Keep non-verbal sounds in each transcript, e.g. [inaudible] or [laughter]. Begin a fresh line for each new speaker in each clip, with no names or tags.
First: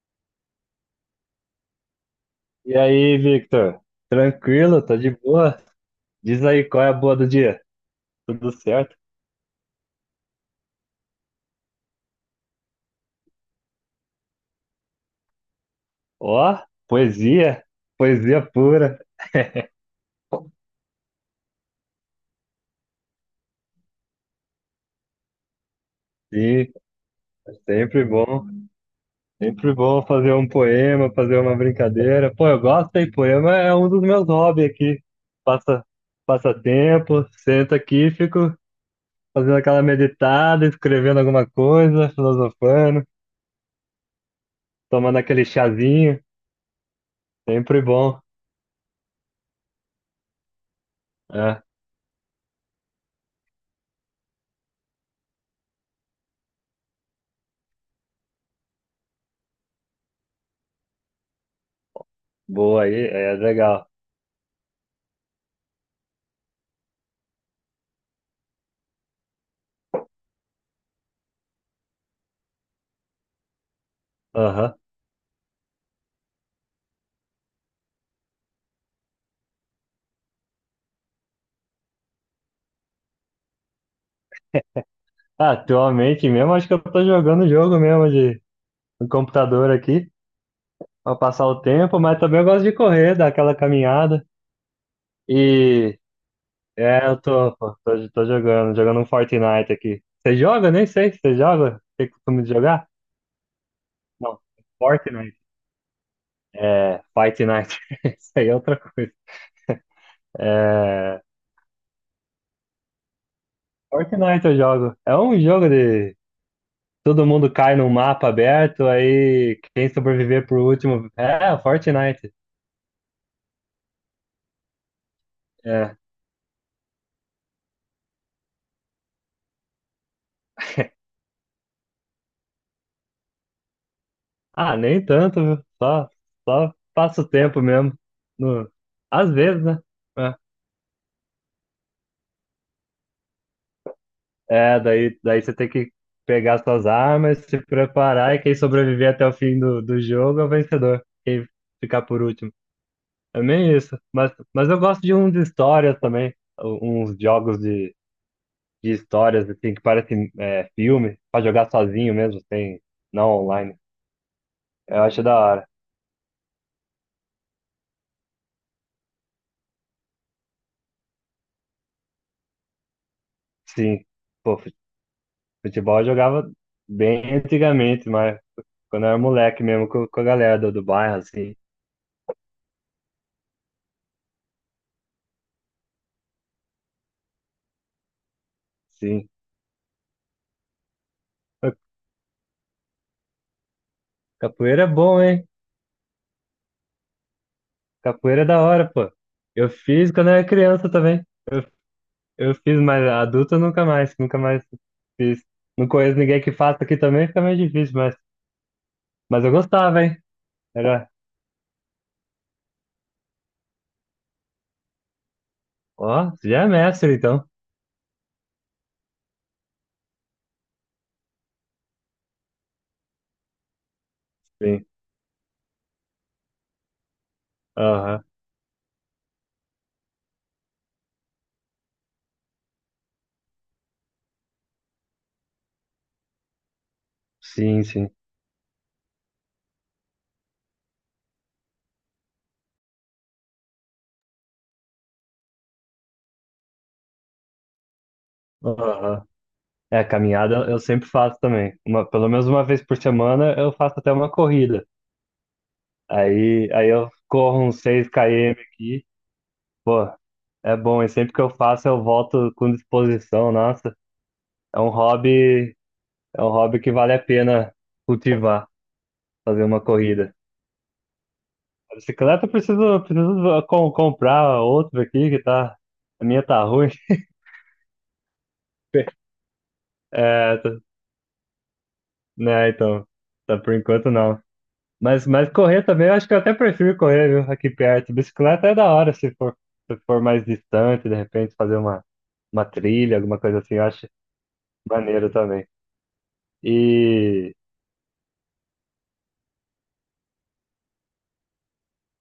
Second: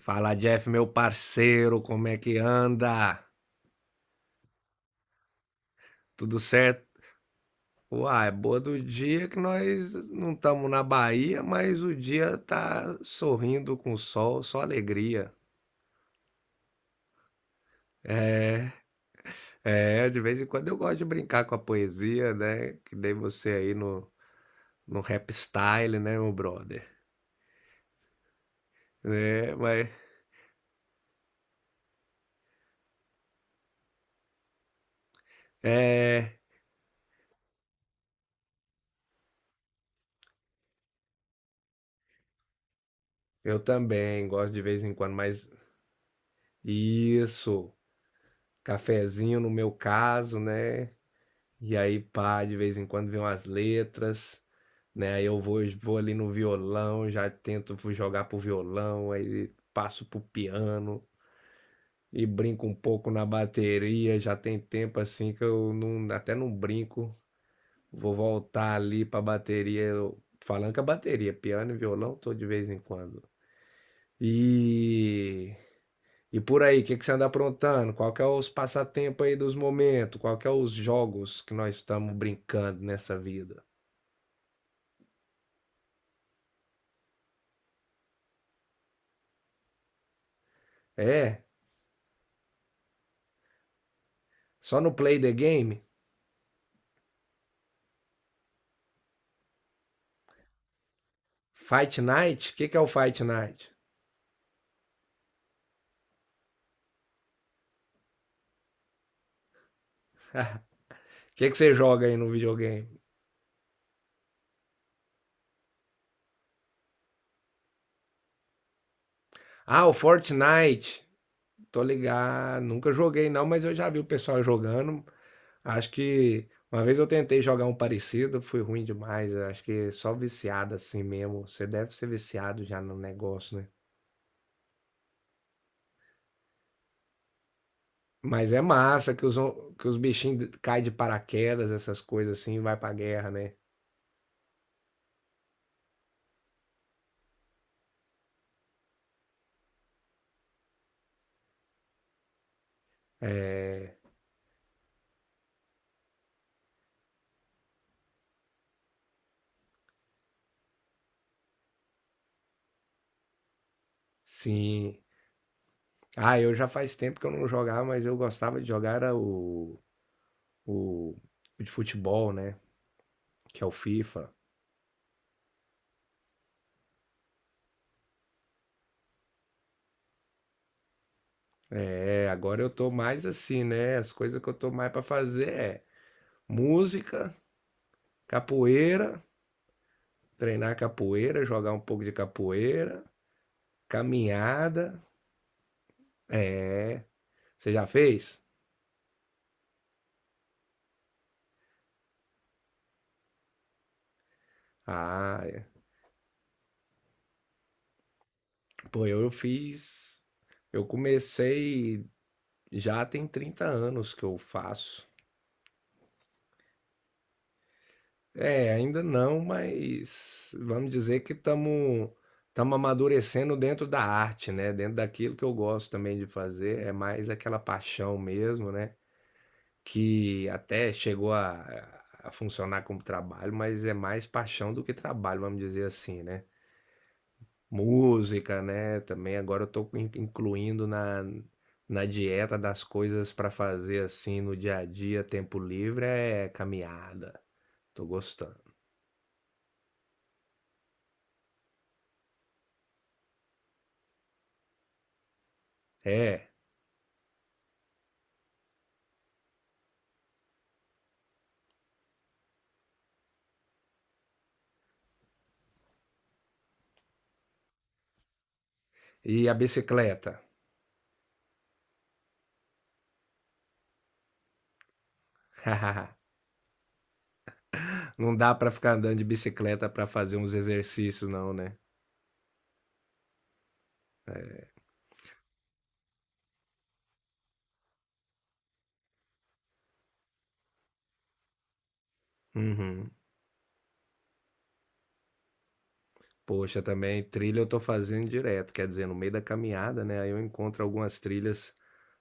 Fala, Jeff, meu parceiro, como é que
E aí,
anda?
Victor? Tranquilo? Tá de boa?
Tudo
Diz aí qual é
certo?
a boa do dia?
Uai,
Tudo
boa do
certo?
dia que nós não estamos na Bahia, mas o dia tá sorrindo com o sol, só alegria.
Ó, poesia, poesia pura.
É, de vez em quando eu gosto de brincar com a poesia, né? Que dei você aí no rap style, né, meu
Sim,
brother?
é
É,
sempre
mas.
bom fazer um poema, fazer uma brincadeira. Pô, eu gosto, hein? Poema é um dos meus hobbies aqui. Passa,
É,
passa tempo, sento aqui, fico fazendo aquela meditada, escrevendo alguma coisa, filosofando,
eu também gosto de vez em quando,
tomando aquele
mas.
chazinho.
Isso,
Sempre bom.
cafezinho no meu caso, né?
É,
E aí, pá, de vez em quando vem umas letras, né? Aí eu vou ali no violão, já tento jogar pro violão, aí passo pro piano e brinco um
boa aí,
pouco na
é legal.
bateria. Já tem tempo assim que eu não, até não brinco. Vou voltar ali pra bateria, falando que a bateria, piano e violão, tô de vez em quando.
Aham.
E, e por aí, o que que você anda aprontando? Qual que é os passatempos aí dos momentos? Qual que é os jogos que nós estamos brincando nessa vida?
Ah, atualmente mesmo, acho que eu tô jogando jogo mesmo de no computador aqui, pra
É,
passar o tempo, mas também eu gosto de correr, dar aquela caminhada.
só no Play the Game?
E é, eu tô, pô, tô, tô jogando um Fortnite aqui. Você joga? Nem sei se você joga.
Fight
Tem costume de
Night? O, que, que é o
jogar?
Fight Night?
Não, Fortnite. É, Fight Night. [laughs] Isso aí é outra coisa.
O
É,
[laughs] que você joga aí no videogame?
Fortnite eu jogo. É um jogo de todo mundo cai num mapa aberto, aí
Ah,
quem
o
sobreviver por
Fortnite.
último. É,
Tô
Fortnite.
ligado. Nunca joguei não, mas eu já vi o pessoal jogando. Acho
É.
que uma vez eu tentei jogar um parecido, fui ruim demais. Acho que só viciado
[laughs]
assim mesmo. Você deve ser viciado já no negócio, né?
Ah, nem tanto, viu? Só passa o tempo mesmo.
Mas é
No...
massa que
Às vezes, né?
que os
É,
bichinhos caem de paraquedas, essas coisas assim, e vai pra guerra, né?
É, daí você tem que pegar suas armas, se preparar e quem sobreviver até o fim do jogo é o vencedor. Quem ficar por último. É meio
É,
isso. Mas eu gosto de uns de histórias também. Uns jogos de histórias, assim, que parecem é, filme, pra jogar sozinho mesmo, sem, não online.
sim.
Eu acho da hora.
Ah, eu já faz tempo que eu não jogava, mas eu gostava de jogar era o, o de futebol, né? Que é o
Sim.
FIFA.
Pô, futebol eu jogava bem antigamente, mas. Quando eu era moleque mesmo, com a galera do bairro, assim.
É, agora eu tô mais assim, né? As coisas que eu tô mais pra fazer é música, capoeira,
Sim.
treinar capoeira,
Pô,
jogar um pouco de capoeira,
capoeira é
caminhada.
bom, hein?
Você já
Capoeira
fez?
é da hora, pô. Eu fiz quando eu era criança também. Eu, eu fiz, mas adulto eu nunca mais, nunca mais
Ah,
fiz.
é.
Não conheço ninguém que faça aqui também, fica meio difícil, mas,
Pô, eu
mas eu gostava, hein?
fiz. Eu
Era,
comecei já tem 30 anos que eu faço.
ó, você já é mestre, então.
É, ainda não, mas vamos dizer que estamos amadurecendo dentro da arte, né?
Sim.
Dentro daquilo que eu gosto também de fazer, é mais aquela paixão
Aham.
mesmo, né? Que até chegou a funcionar como trabalho, mas é mais paixão do que trabalho, vamos dizer assim, né?
Sim, sim.
Música, né? Também agora eu estou incluindo na dieta das coisas para fazer assim no dia a dia, tempo livre, é caminhada. Tô gostando.
Aham. É, caminhada eu sempre faço também. Pelo menos uma vez por semana eu faço até uma corrida.
É,
Aí eu corro uns 6 km aqui. Pô, é bom, e sempre que eu faço eu volto com disposição, nossa. É um hobby, é um hobby que vale a pena cultivar,
e a
fazer uma
bicicleta?
corrida. A bicicleta eu preciso comprar outra aqui que tá, a
[laughs]
minha tá ruim.
Não dá pra ficar andando
[laughs]
de bicicleta pra fazer uns
É,
exercícios, não, né?
né, então, tá por enquanto não. Mas correr também, eu acho que eu até prefiro correr, viu, aqui perto. Bicicleta é da hora se for, mais distante, de repente fazer uma
Uhum.
trilha, alguma coisa assim, eu acho maneiro também.
Poxa, também
E
trilha eu tô fazendo direto, quer dizer, no meio da caminhada, né? Aí eu encontro algumas trilhas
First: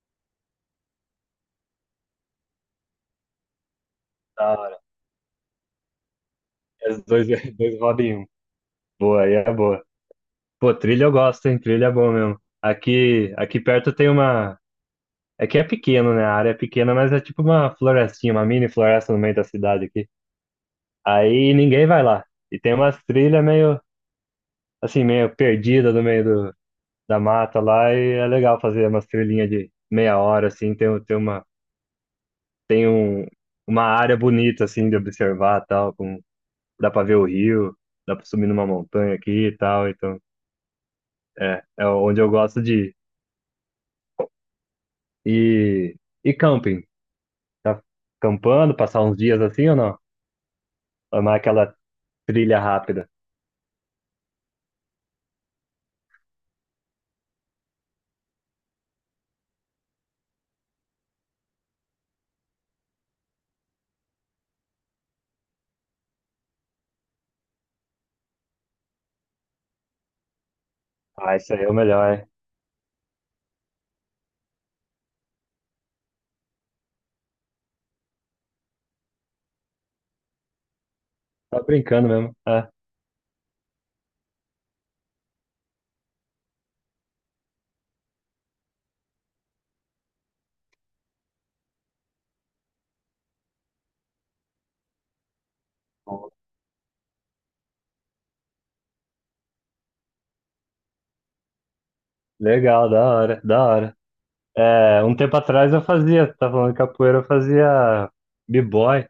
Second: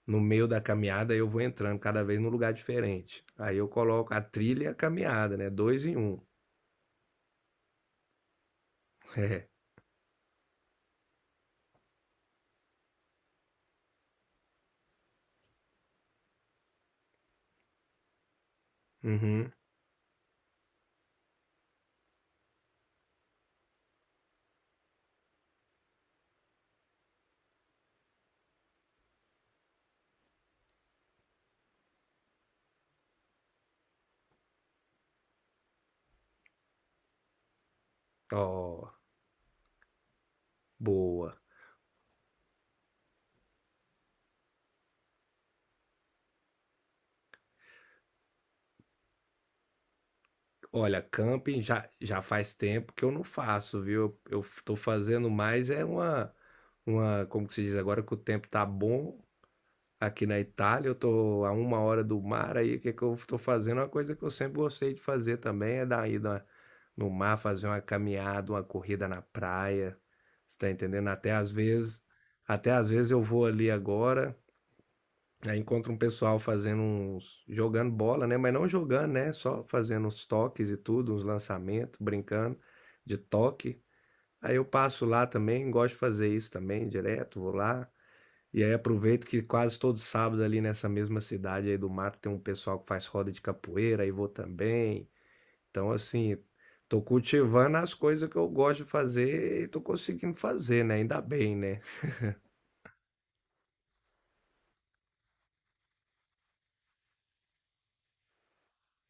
no meio da caminhada, aí eu vou entrando cada vez num lugar diferente. Aí eu coloco a
da
trilha e a
hora.
caminhada, né? Dois em um.
Os dois, [laughs] dois rodam em um.
[laughs]
Boa, aí
É.
é boa. Pô, trilha eu gosto, hein? Trilha é bom mesmo. Aqui perto tem uma. É que é pequeno, né? A área é pequena, mas é tipo uma florestinha, uma mini floresta no meio da
Uhum.
cidade aqui. Aí ninguém vai lá. E tem umas trilhas meio, assim, meio perdida no meio do, da mata lá. E é legal fazer umas trilhinhas de meia hora, assim. Tem, um tem uma, tem um, uma área bonita, assim, de observar tal. Com, dá pra ver o rio, dá pra subir numa
Ó,
montanha aqui e tal. Então.
boa.
É, onde eu gosto de ir. E, e camping? Tá campando, passar uns dias assim ou não?
Olha,
Ou não é
camping
aquela
já faz
trilha
tempo que
rápida?
eu não faço, viu? Eu estou fazendo mais é como que se diz agora que o tempo tá bom aqui na Itália, eu tô a uma hora do mar aí, o que que eu estou fazendo? Uma coisa que eu sempre gostei de fazer também é dar uma ida no mar, fazer uma caminhada, uma corrida na praia, você tá entendendo?
Ah, isso aí é o melhor, é.
Até às vezes eu vou ali agora. Aí encontra um pessoal fazendo uns jogando bola, né? Mas não jogando, né? Só fazendo uns toques e tudo, uns
Tá
lançamentos,
brincando mesmo.
brincando
É.
de toque. Aí eu passo lá também, gosto de fazer isso também, direto, vou lá. E aí aproveito que quase todo sábado ali nessa mesma cidade aí do mato tem um pessoal que faz roda de capoeira, aí vou também. Então, assim, tô cultivando as coisas que eu gosto de fazer e tô conseguindo fazer, né? Ainda bem, né?
Legal, da hora, da hora. É, um tempo atrás eu fazia, tá falando de capoeira, eu fazia b-boy,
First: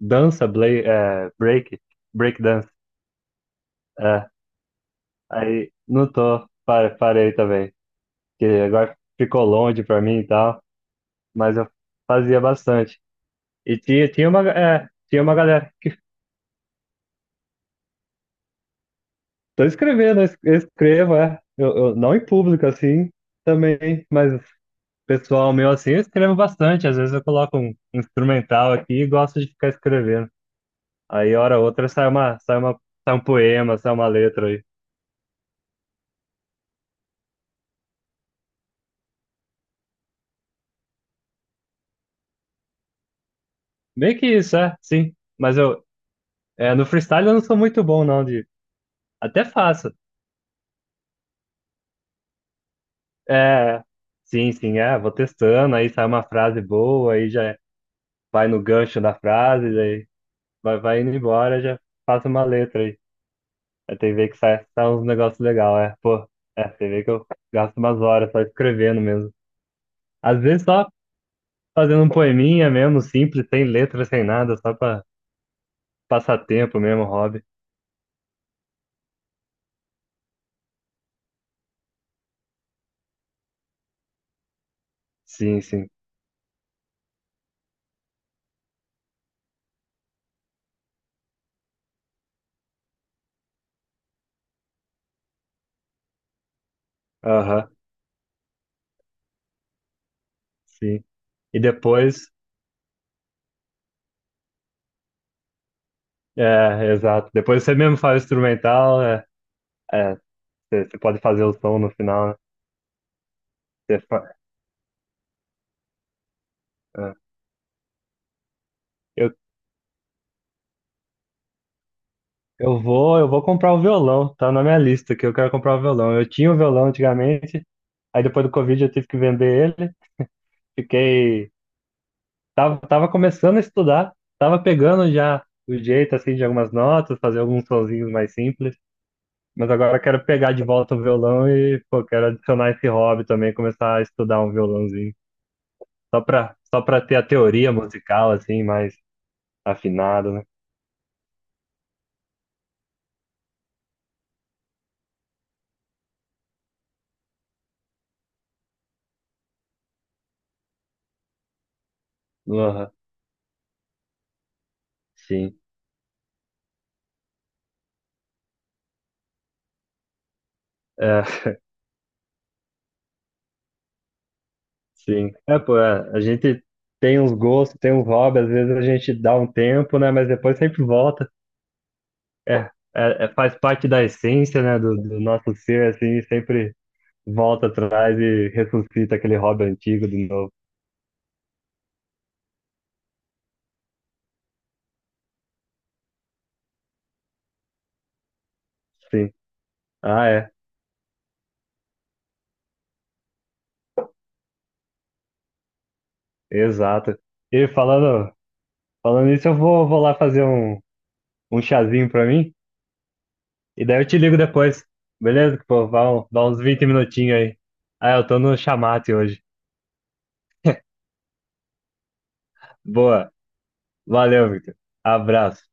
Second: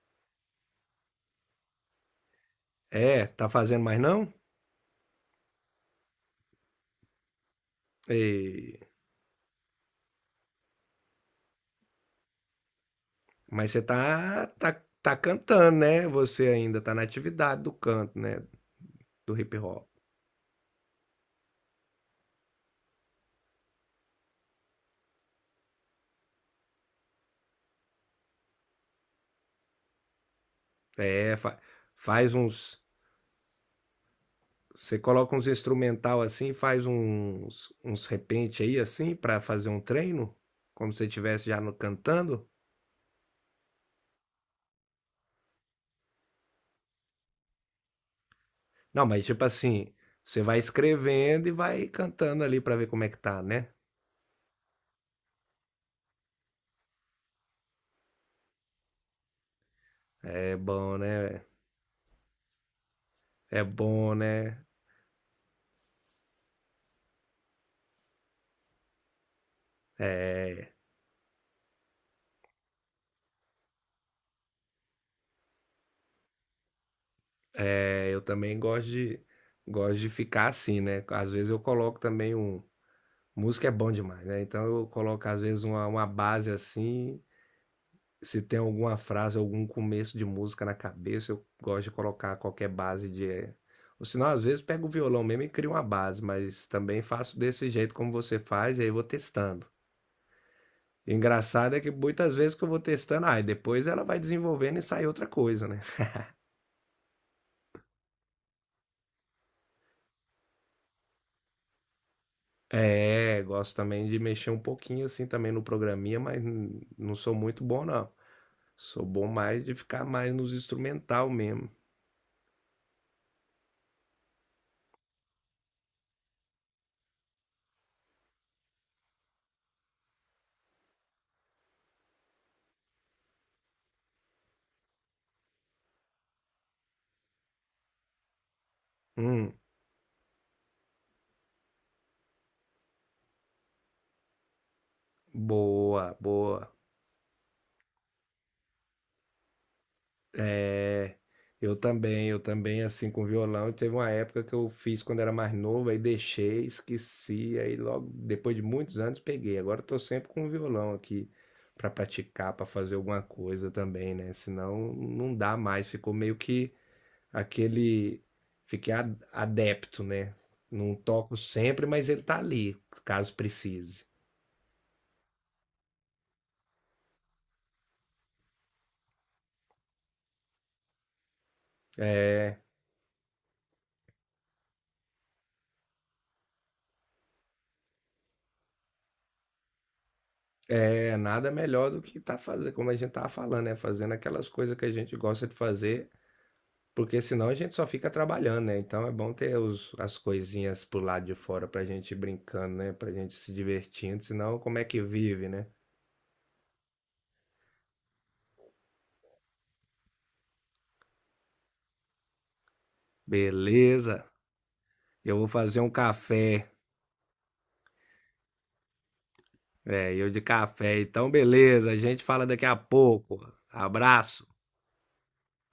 dança, break dance.
É, tá fazendo mais
É,
não?
aí não tô, parei também, que
E...
agora ficou longe pra mim e tal, mas eu fazia bastante.
Mas
E
você
tinha, tinha uma, é,
tá
tinha uma galera.
cantando, né? Você ainda tá na atividade do canto, né? Do hip
Tô
hop.
escrevendo, eu escrevo, é. Não em público, assim, também, mas pessoal meu, assim, eu escrevo bastante. Às vezes eu coloco um instrumental aqui e gosto de ficar escrevendo. Aí,
É,
hora ou outra,
faz uns.
sai um poema, sai uma letra aí.
Você coloca uns instrumental assim, faz uns repente aí assim pra fazer um treino, como se você estivesse já no, cantando.
Meio que isso, é, sim. Mas no freestyle eu não sou muito bom, não, de...
Não, mas tipo
Até
assim,
faço.
você vai escrevendo e vai cantando ali pra ver como é que tá, né?
É, sim, sim, vou testando, aí sai uma frase boa, aí já vai no gancho da frase,
É
Vai,
bom,
vai indo
né?
embora, já faço uma letra aí.
É
A
bom,
TV que
né?
sai uns negócios legais, é. Pô, TV que eu gasto umas horas só escrevendo mesmo. Às vezes
É,
só fazendo um poeminha mesmo, simples, sem letra, sem nada, só pra passar tempo mesmo, hobby.
eu também gosto gosto de ficar assim, né? Às vezes eu coloco também um música é bom demais, né? Então eu coloco às
Sim,
vezes
sim.
uma base assim. Se tem alguma frase, algum começo de música na cabeça, eu gosto de colocar qualquer base de. É, ou senão, às vezes, pego o violão mesmo e crio uma base, mas também faço
Aham,
desse jeito como você faz, e aí eu vou testando.
sim.
E o
E
engraçado é que
depois,
muitas vezes que eu vou testando, ah, e depois ela vai desenvolvendo e sai outra coisa, né? [laughs]
é, exato. Depois você mesmo faz o instrumental, é, você pode fazer o som no final, né?
É, gosto
Você
também de
fa-
mexer um pouquinho assim também no programinha, mas não
é.
sou muito bom, não. Sou bom
Eu,
mais de ficar mais nos instrumental mesmo.
eu vou comprar o violão, tá na minha lista que eu quero comprar o violão. Eu tinha o violão antigamente, aí depois do Covid eu tive que vender ele. Fiquei. Tava começando a estudar, tava pegando já o jeito assim de algumas notas, fazer alguns sonzinhos mais simples.
Hum,
Mas agora eu quero pegar de volta o violão e, pô, quero adicionar esse hobby também, começar a estudar um violãozinho.
boa, boa.
Só pra ter a teoria musical, assim, mais afinada, né?
É, eu também, assim, com violão, e teve uma época que eu fiz quando era mais novo, aí deixei, esqueci, aí logo depois de muitos anos peguei. Agora eu tô sempre com o violão aqui para praticar, para
Aham,
fazer alguma coisa também, né? Senão não dá
sim.
mais, ficou meio que aquele, fiquei adepto, né? Não
É,
toco sempre, mas ele tá ali, caso precise.
sim. É, pô, é, a gente tem uns gostos, tem uns hobbies, às vezes a gente dá um tempo, né? Mas depois sempre volta. É,
É,
é, é- faz parte da essência, né, do nosso ser, assim, sempre volta atrás e ressuscita aquele hobby antigo de novo.
É, nada melhor do que tá fazendo, como a gente tava falando, né? Fazendo aquelas coisas que a gente gosta de fazer, porque senão a gente só fica trabalhando, né? Então é bom
Sim.
ter as
Ah, é,
coisinhas pro lado de fora pra gente ir brincando, né? Pra gente se divertindo, senão como é que vive, né?
exato. E falando isso, vou lá fazer um chazinho pra mim e daí eu
Beleza,
te ligo depois,
eu vou
beleza?
fazer
Pô,
um
dá uns
café.
20 minutinhos aí. Ah, eu tô no chamate hoje.
É, eu de café, então beleza, a gente fala daqui a
[laughs] Boa,
pouco. Abraço.
valeu, Victor. Abraço.